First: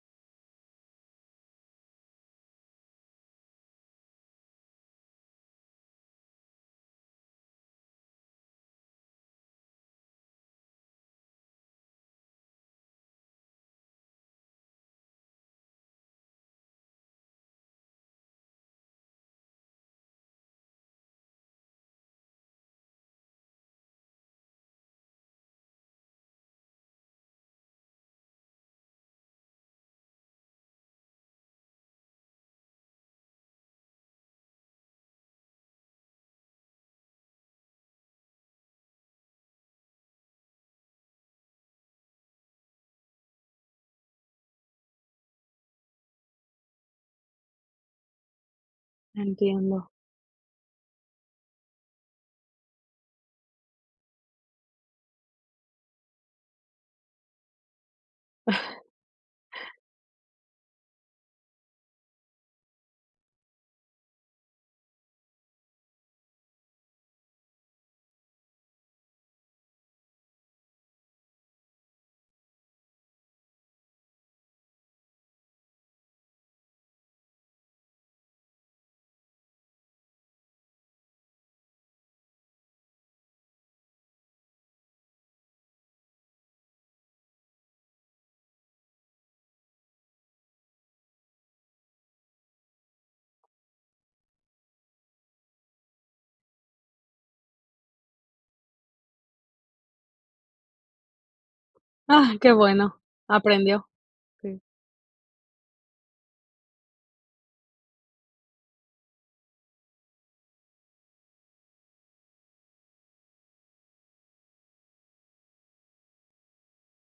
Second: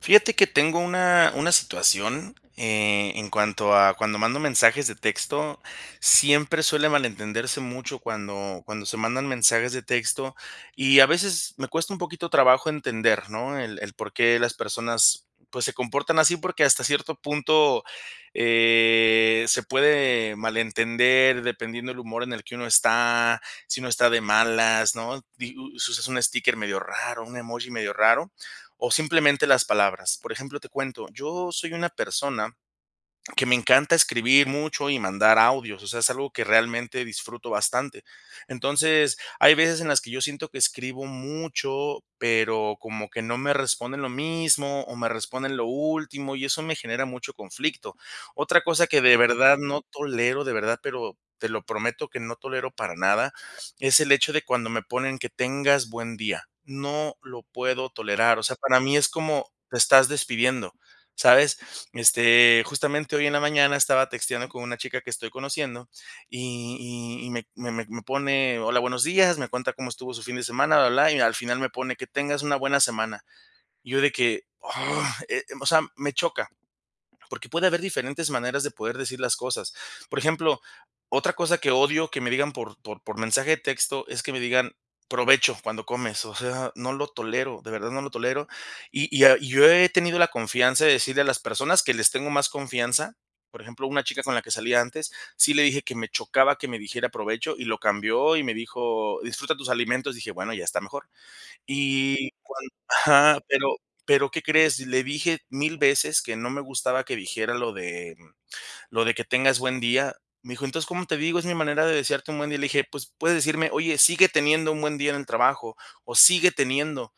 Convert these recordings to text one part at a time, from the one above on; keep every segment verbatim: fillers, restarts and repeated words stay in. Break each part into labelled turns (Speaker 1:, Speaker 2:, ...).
Speaker 1: Fíjate que tengo una una situación, eh, en cuanto a cuando mando mensajes de texto, siempre suele malentenderse mucho cuando cuando se mandan mensajes de texto, y a veces me cuesta un poquito trabajo entender, ¿no?, el el por qué las personas, pues, se comportan así, porque hasta cierto punto, eh, se puede malentender dependiendo el humor en el que uno está, si uno está de malas, ¿no?, di us usas un sticker medio raro, un emoji medio raro, o simplemente las palabras. Por ejemplo, te cuento, yo soy una persona que me encanta escribir mucho y mandar audios, o sea, es algo que realmente disfruto bastante. Entonces, hay veces en las que yo siento que escribo mucho, pero como que no me responden lo mismo, o me responden lo último, y eso me genera mucho conflicto. Otra cosa que de verdad no
Speaker 2: Entiendo.
Speaker 1: tolero, de verdad, pero te lo prometo que no tolero para nada, es el hecho de cuando me ponen: "Que tengas buen día". No lo puedo tolerar, o sea, para mí es como: "Te estás despidiendo", ¿sabes?, este, justamente, hoy en la mañana estaba texteando con una chica que estoy conociendo, y y y me me me me pone: "Hola, buenos días", me cuenta cómo estuvo su fin de semana, bla, bla, blá, y al final me pone: "Que tengas una buena semana". Y yo de que, "Oh" eh, o sea, me choca, porque puede haber diferentes maneras de poder decir las cosas. Por ejemplo, otra cosa que odio que me digan por por por mensaje de texto es que me digan: "Provecho", cuando comes, o sea, no lo tolero, de verdad no lo tolero, y y ah, yo he tenido la confianza de decirle a las personas que les tengo más confianza, por ejemplo, una chica con la que salía antes, sí le dije que me chocaba que me dijera provecho, y lo cambió, y me dijo: "Disfruta tus alimentos", dije: "Bueno, ya está mejor", y
Speaker 2: Ah,
Speaker 1: cuan
Speaker 2: qué bueno,
Speaker 1: ajá, pero
Speaker 2: aprendió.
Speaker 1: pero, ¿qué
Speaker 2: Sí.
Speaker 1: crees?, le dije mil veces que no me gustaba que dijera lo de lo de que tengas buen día. Me dijo: "Entonces, ¿cómo te digo?, es mi manera de desearte un buen día". Le dije: 'Pues, puedes decirme: "Oye, sigue teniendo un buen día en el trabajo' o 'Sigue teniendo'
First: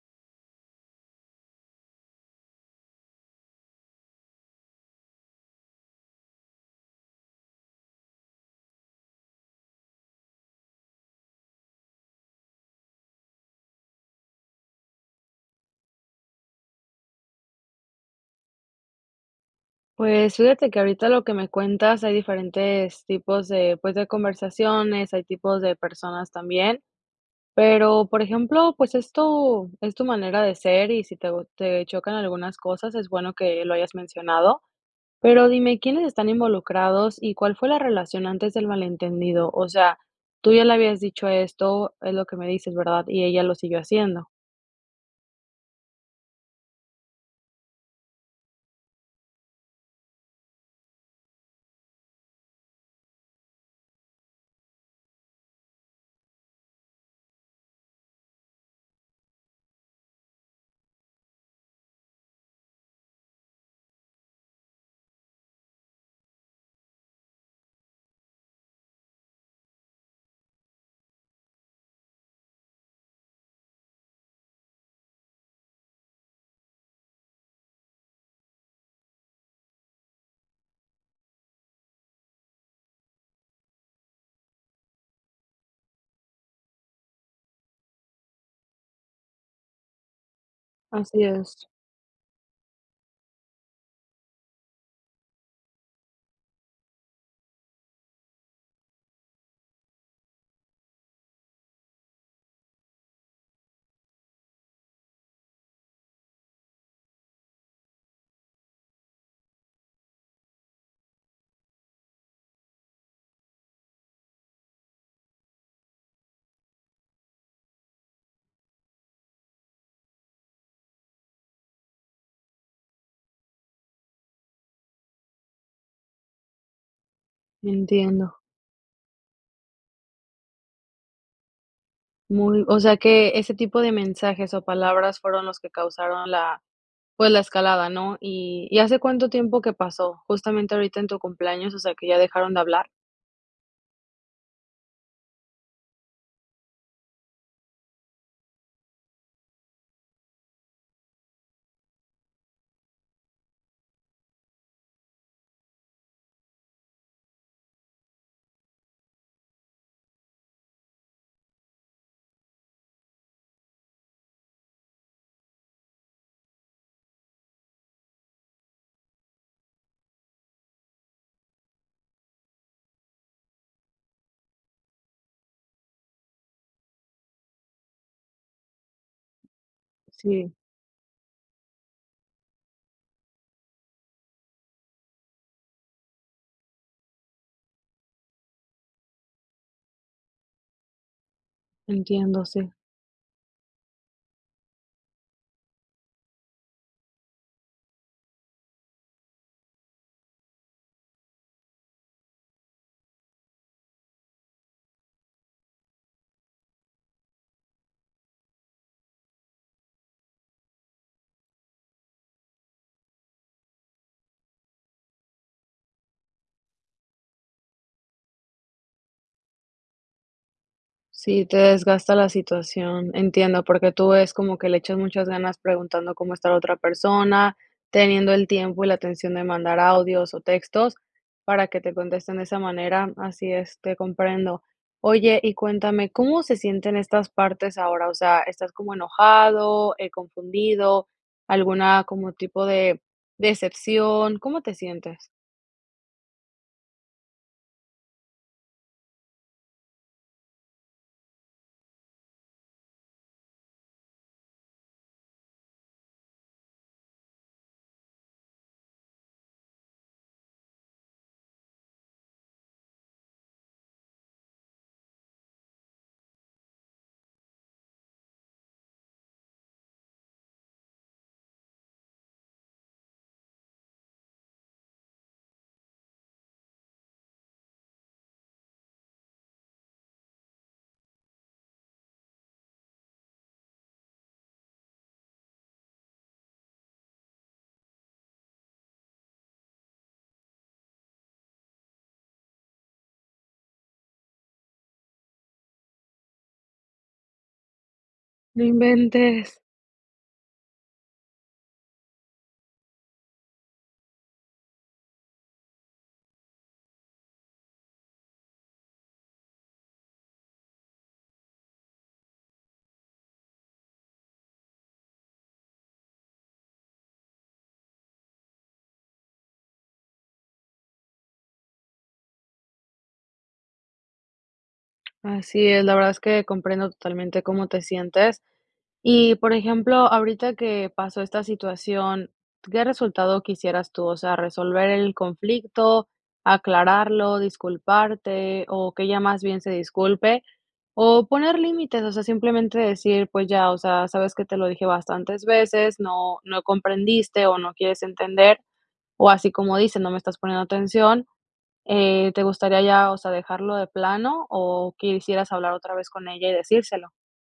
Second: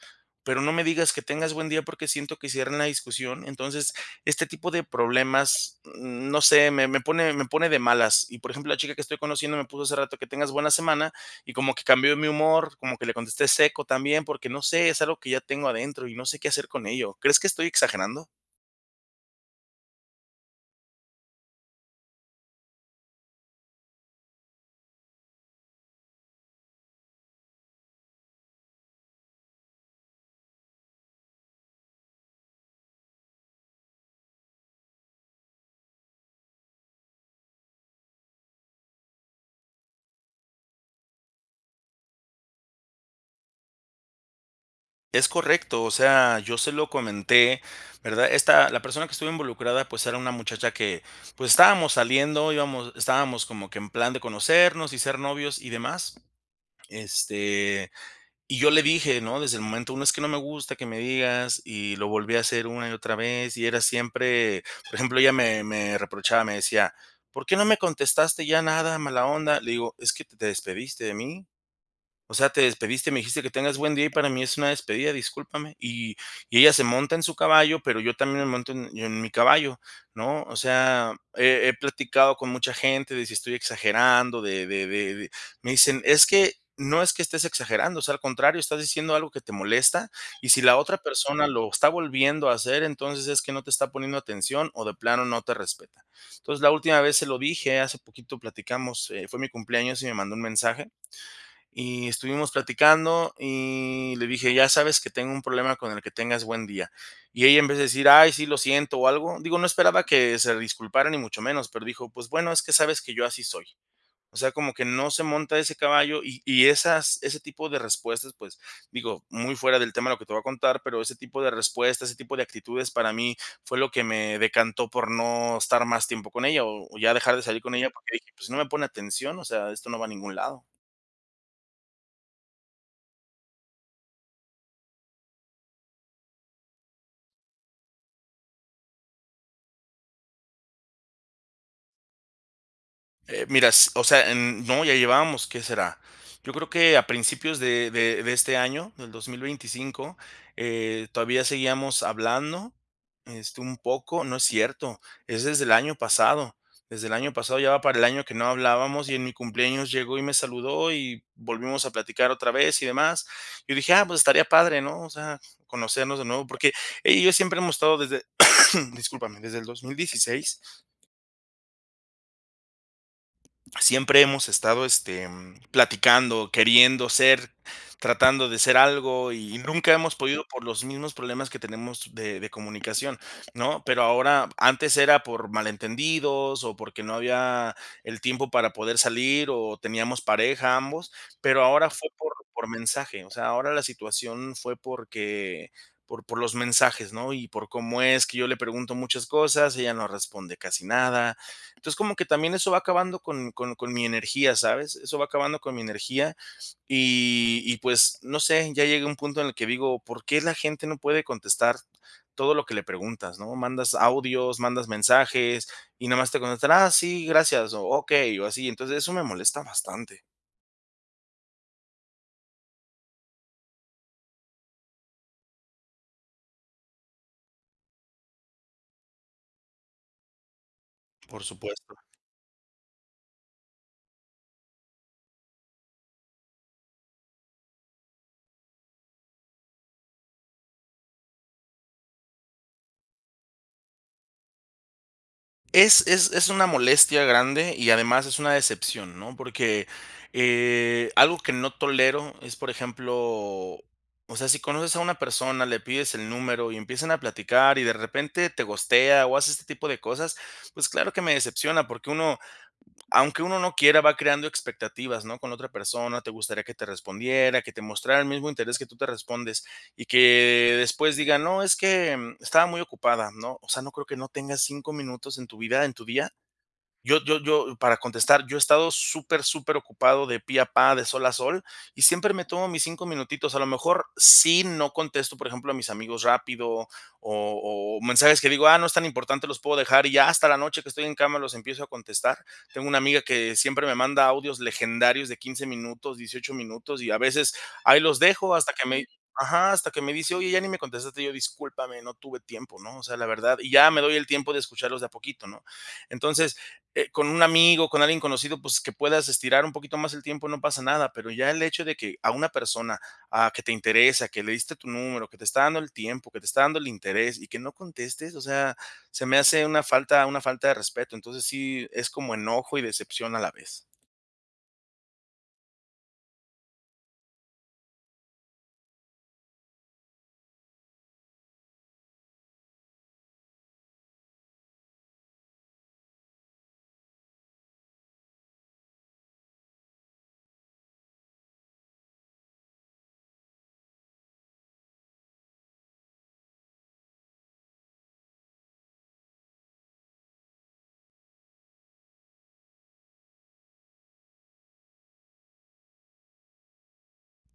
Speaker 1: pero no me digas que tengas buen día, porque siento que cierra una discusión". Entonces, este tipo de problemas, no sé, me me pone me pone de malas. Y, por ejemplo, la chica que estoy conociendo me puso hace rato: "Que tengas buena semana", y como que cambió mi humor, como que le contesté seco también, porque no sé, es algo que ya tengo adentro y no sé qué hacer con ello. ¿Crees que estoy exagerando?
Speaker 2: Pues, fíjate que ahorita lo que me cuentas hay diferentes tipos de, pues, de conversaciones, hay tipos de personas también. Pero, por ejemplo, pues, es tu es tu manera de ser y si teo te chocan algunas cosas, es bueno que lo hayas mencionado. Pero, dime, ¿quiénes están involucrados, y cuál fue la relación antes del malentendido? O sea, tú ya le habías dicho esto, es lo que me dices, ¿verdad? Y ella lo siguió haciendo.
Speaker 1: Es correcto. O sea, yo se lo comenté, ¿verdad? Esta la persona que estuvo involucrada, pues, era una muchacha que, pues, estábamos saliendo, íbamos estábamos como que en plan de conocernos y ser novios, y demás. Este, y yo le dije, ¿no?, desde el momento uno: "Es que no me gusta que me digas", y lo volvió a hacer una y otra vez, y era siempre. Por ejemplo, ella me me reprochaba, me decía: "¿Por qué no me contestaste ya nada, mala onda?" Le digo: "Es que te te despediste de mí. O sea, te despediste, me dijiste que tengas buen día, y para mí es una despedida, discúlpame". Y y ella se monta en su caballo, pero yo también me monto en mi yo en mi caballo, ¿no? O sea, he he platicado con mucha gente de si estoy exagerando de de de de me dicen: "Es que, no es que estés exagerando, o sea, al contrario, estás diciendo algo que te molesta, y si la otra
Speaker 2: Así
Speaker 1: persona
Speaker 2: es.
Speaker 1: lo está volviendo a hacer, entonces es que no te está poniendo atención o de plano no te respeta". Entonces, la última vez se lo dije, hace poquito platicamos, eh, fue mi cumpleaños y me mandó un mensaje, y estuvimos platicando, y le dije: "Ya sabes que tengo un problema con el que tengas buen día". Y ella en vez de decir: "Ay, sí, lo siento o algo", digo, no esperaba que se disculpara ni mucho menos, pero dijo: "Pues, bueno, es que sabes que yo así soy". O sea, como que no se monta ese caballo, y y esas ese tipo de respuestas, pues, digo, muy fuera del tema de lo que te voy a contar, pero ese tipo de respuestas, ese tipo de actitudes para mí fue lo que me decantó por no estar más tiempo con ella, o o ya dejar de salir con ella, porque dije:
Speaker 2: Entiendo.
Speaker 1: "Pues, si no me pone atención, o sea, esto no va a ningún lado".
Speaker 2: Muy o sea, que ese tipo de mensajes, o palabras fueron los que causaron la pues, la escalada, ¿no? Y y, ¿hace cuánto tiempo que pasó? Justamente, ahorita en tu cumpleaños, o sea, que ya dejaron de hablar.
Speaker 1: Eh, mira, s o sea, em, no, ya llevábamos, ¿qué será? Yo creo que a principios de de de este año, del dos mil veinticinco, eh, todavía seguíamos hablando, este, un poco, no es cierto Es desde el año pasado. Desde el año pasado ya va para el año que no hablábamos, y en mi cumpleaños llegó y me saludó, y volvimos a platicar otra vez, y demás, y dije: "Ah, pues estaría padre", ¿no? O sea, conocernos de nuevo, porque ella y yo siempre hemos estado desde, discúlpame, desde el dos mil dieciséis. Siempre hemos estado, este, platicando, queriendo ser, tratando de ser algo, y nunca hemos podido
Speaker 2: Sí.
Speaker 1: por los mismos problemas que tenemos de de comunicación, ¿no? Pero ahora antes era por malentendidos, o porque no había el tiempo para poder salir, o teníamos pareja, ambos, pero ahora fue por
Speaker 2: Entiendo,
Speaker 1: por
Speaker 2: sí.
Speaker 1: mensaje. O sea, ahora la situación fue, porque, por por los mensajes, ¿no? Y por cómo es que yo le pregunto muchas cosas, ella no responde casi nada. Entonces, como que también eso va acabando con con con mi energía, ¿sabes? Eso va acabando con mi energía. Y y pues, no sé, ya llegué a un punto en el que digo: "¿Por qué la gente no puede contestar todo lo que le preguntas?", ¿no? Mandas audios, mandas mensajes y nada más te contestan: "Ah, sí, gracias" o, "okey", o así. Entonces eso me molesta bastante.
Speaker 2: Sí, te desgasta la situación. Entiendo, porque tú es como que le echas muchas ganas preguntando cómo está la otra persona, teniendo el tiempo y la atención de mandar audios o textos,
Speaker 1: Por
Speaker 2: para que te
Speaker 1: supuesto.
Speaker 2: contesten de esa manera. Así es, te comprendo. Oye, y cuéntame, ¿cómo se sienten estas partes ahora, o sea, estás como enojado, eh, confundido, alguna como tipo de decepción, cómo te sientes?
Speaker 1: Es es es una molestia grande, y además es una decepción, ¿no? Porque, eh, algo que no tolero es, por ejemplo, o sea, si conoces a una persona, le pides el número, y empiezan a platicar y, de repente, te ghostea, o hace este tipo de cosas, pues, claro que me decepciona. Porque uno aunque uno no quiera, va creando expectativas, ¿no?, con la otra persona, te gustaría que te respondiera, que te mostrara el mismo interés que tú te respondes, y que después diga: "No, es que, mm, estaba muy ocupada", ¿no? O sea, no creo que no tengas cinco minutos en tu vida, en tu día. Yo yo yo para contestar, yo he estado súper, superocupado de pe a pa, de sol a sol, y siempre me tomo mis cinco minutitos. A lo mejor, sí, no contesto, por ejemplo, a mis amigos rápido, o o mensajes que digo: "Ah, no es tan importante, los puedo dejar", y ya hasta la noche, que estoy en cama, los empiezo a contestar. Tengo una amiga que siempre me manda audios legendarios de quince minutos, dieciocho minutos, y a veces, ahí los dejo
Speaker 2: No
Speaker 1: hasta que me
Speaker 2: inventes.
Speaker 1: ajá, hasta que me dice: "Oye, ya ni me contestaste". Y yo: "Discúlpame, no tuve tiempo", ¿no?, o sea, la verdad. Y ya me doy el tiempo de escucharlos de a poquito, ¿no? Entonces, eh, con un amigo, con alguien conocido, pues, que puedas estirar un poquito más el tiempo, no pasa nada, pero ya el hecho de que a una persona, ah, que te interesa, que le diste tu número, que te está dando el tiempo, que te está dando el interés y que no contestes, o sea, se me hace una falta una falta de respeto. Entonces, sí es como enojo y decepción a la vez.
Speaker 2: Así es, la verdad es que comprendo totalmente cómo te sientes. Y, por ejemplo, ahorita que pasó esta situación, ¿qué resultado quisieras tú? O sea, resolver el conflicto, aclararlo, disculparte, o que ella más bien se disculpe, o poner límites, o sea, simplemente decir, pues ya, o sea: "¿Sabes qué?, te lo dije bastantes veces, no no comprendiste o no quieres entender", o así como dices: "No me estás poniendo atención", eh, ¿te gustaría ya, o sea, dejarlo de plano o quisieras hablar otra vez con ella y decírselo?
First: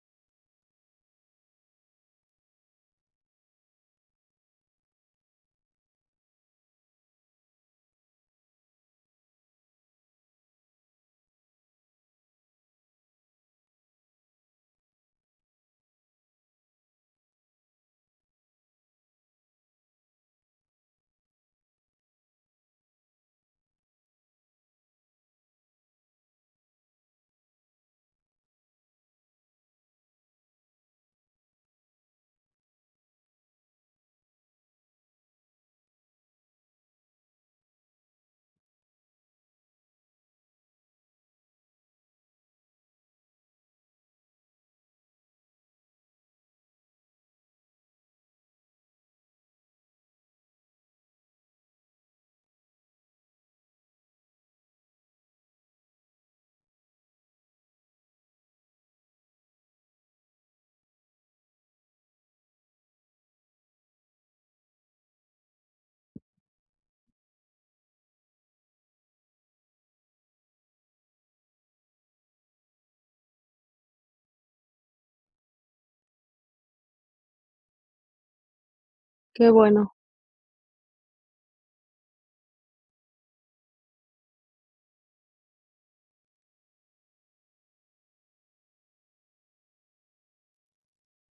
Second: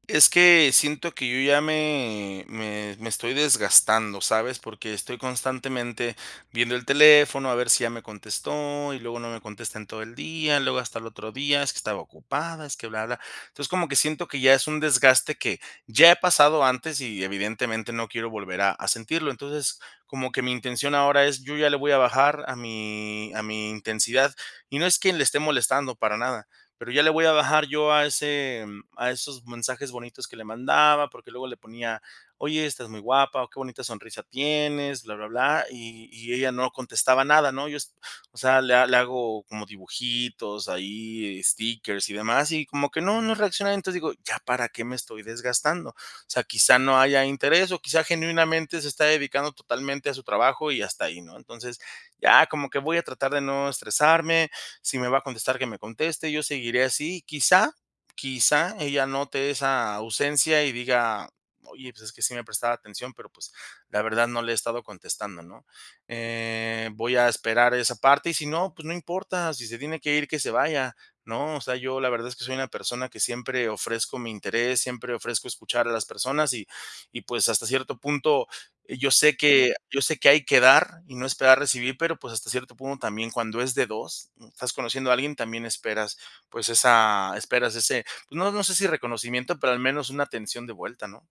Speaker 1: Es que siento que yo ya me me me estoy desgastando, ¿sabes?, porque estoy constantemente viendo el teléfono a ver si ya me contestó y luego no me contesta en todo el día, luego hasta el otro día, es que estaba ocupada, es que bla, bla. Entonces, como que siento que ya es un desgaste que ya he pasado antes y evidentemente no quiero volver a a sentirlo. Entonces, como que mi intención ahora es, yo ya le voy a bajar a mi a mi intensidad. Y no es quien le esté molestando, para nada, pero ya le voy a bajar yo a ese mm, a esos mensajes bonitos que le mandaba, porque luego le ponía: "Oye, estás muy guapa o qué bonita sonrisa tienes", bla, bla, bla, y y ella no contestaba nada, ¿no?, yo, o s o sea, le le hago como dibujitos ahí, stickers y demás, y como que no, no reacciona. Entonces, digo: "¿Ya para qué me estoy desgastando?". O sea, quizá no haya interés, o quizá genuinamente se está dedicando totalmente a su trabajo y hasta ahí, ¿no? Entonces, ya como que voy a tratar de no estresarme, si me va a contestar, que me conteste, yo seguiré así. Quizá, quizá ella note esa ausencia y diga: "Oye, pues es que sí me prestaba atención, pero, pues, la verdad no le he estado contestando", ¿no? Eh, voy a esperar esa parte, y si no, pues no importa, si se tiene que ir que se vaya, ¿no? O sea, yo la verdad es que soy una persona que siempre ofrezco mi interés, siempre ofrezco escuchar a las personas, y y pues, hasta cierto punto, yo sé
Speaker 2: Qué
Speaker 1: que
Speaker 2: bueno.
Speaker 1: yo sé que hay que dar y no esperar recibir, pero, pues, hasta cierto punto, también cuando es de dos estás conociendo a alguien, también esperas, pues, esa esperas ese, pues, no no sé si reconocimiento, pero al menos una atención de vuelta, ¿no?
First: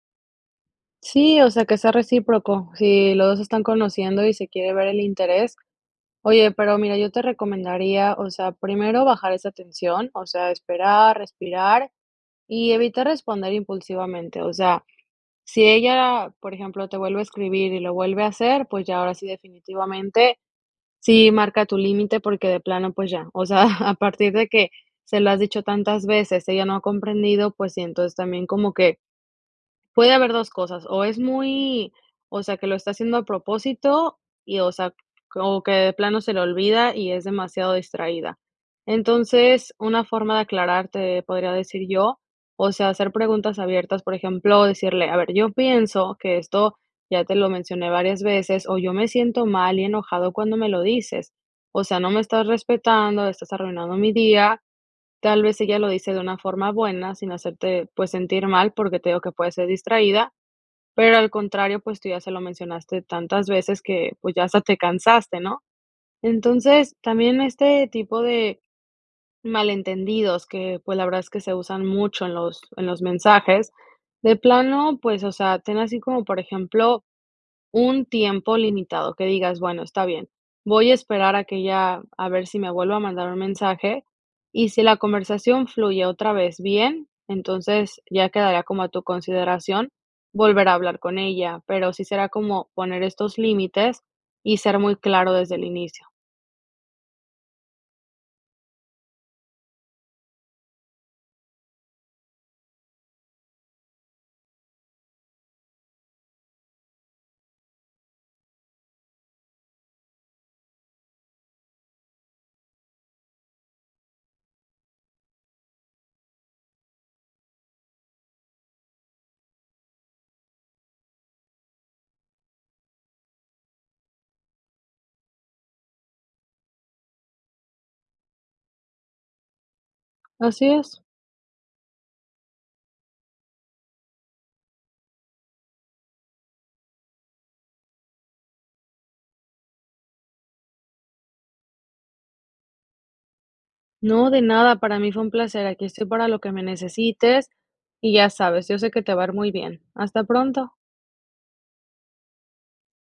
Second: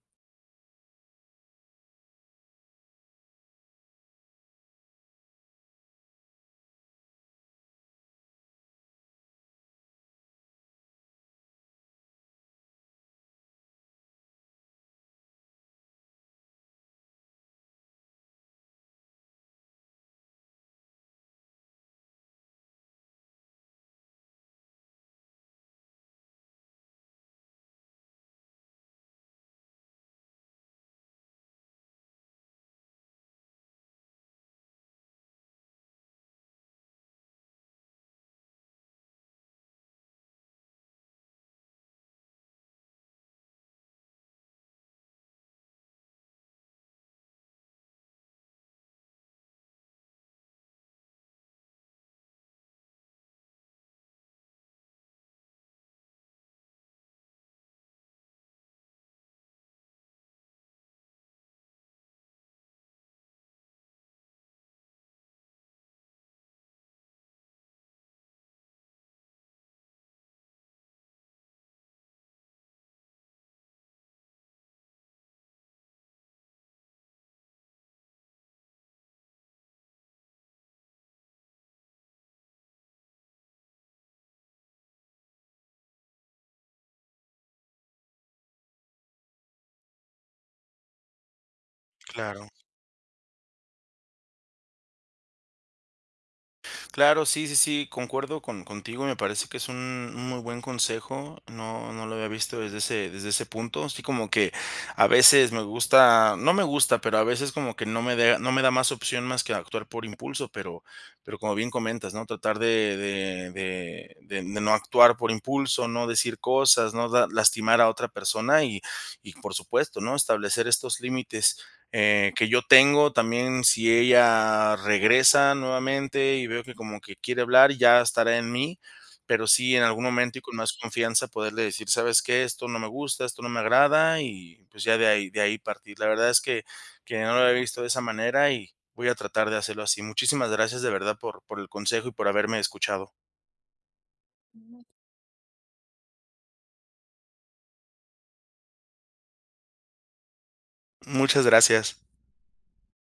Speaker 2: Sí, o sea, que sea recíproco, si los dos se están conociendo y se quiere ver el interés. Oye, pero mira, yo te recomendaría, o sea, primero bajar esa tensión, o sea, esperar, respirar y evitar responder impulsivamente, o sea, si ella, por ejemplo, te vuelve a escribir y lo vuelve a hacer, pues, ya ahora sí, definitivamente, sí marca tu límite porque de plano, pues ya, o sea, a partir de que se lo has dicho tantas veces, ella no ha comprendido, pues sí, entonces también como que puede haber dos cosas o es muy o sea, que lo está haciendo a propósito y, o sea, como que de plano se le olvida y es demasiado distraída, entonces, una forma de aclararte, podría decir yo, o sea, hacer preguntas abiertas, por ejemplo, decirle: "A ver, yo pienso que esto ya te lo mencioné varias veces," o "yo me siento mal y enojado cuando me lo dices, o sea, no me estás respetando, estás arruinando mi día", tal vez, ella lo dice de una forma buena, sin hacerte, pues, sentir mal, porque te digo que puedes ser distraída, pero al contrario, pues, tú ya se lo mencionaste tantas veces que, pues, ya hasta te cansaste, ¿no?, entonces, también este tipo de malentendidos que, pues, la verdad es que se usan mucho en los en los mensajes, de plano, pues, o sea, ten así como, por ejemplo, un tiempo limitado que digas: "Bueno, está bien, voy a esperar a que ella a ver si me vuelve a mandar un mensaje", y si la conversación fluye otra vez bien, entonces ya quedaría como a tu consideración volver a hablar con ella, pero sí será
Speaker 1: Claro.
Speaker 2: como poner estos límites y ser muy claro desde el inicio.
Speaker 1: Claro, sí sí sí, concuerdo con contigo, me parece que es un muy buen consejo, no no lo había visto desde ese desde ese punto, así como que a veces me gusta no me gusta, pero a veces como que no me dea no me da más opción más que actuar por impulso, pero pero como bien comentas, ¿no?, tratar de de de de de no actuar por impulso, no decir cosas, no da lastimar a otra persona y y por supuesto, ¿no?, establecer estos límites, eh, que yo tengo, también si ella regresa nuevamente y veo que como quiere hablar, ya estará en mí, pero sí, en algún momento y con
Speaker 2: Así
Speaker 1: más
Speaker 2: es.
Speaker 1: confianza poderle decir: "¿Sabes qué?, esto no me gusta, esto no me agrada", y, pues, ya de ahí de ahí partir, la verdad es que que no lo había visto de esa manera, y voy a tratar de hacerlo así, muchísimas gracias de verdad por por el consejo y por haberme escuchado.
Speaker 2: No, de nada, para mí fue un placer, aquí estoy para lo que me necesites, y ya sabes, yo sé que te va a ir muy bien, hasta pronto.
Speaker 1: Muchas gracias.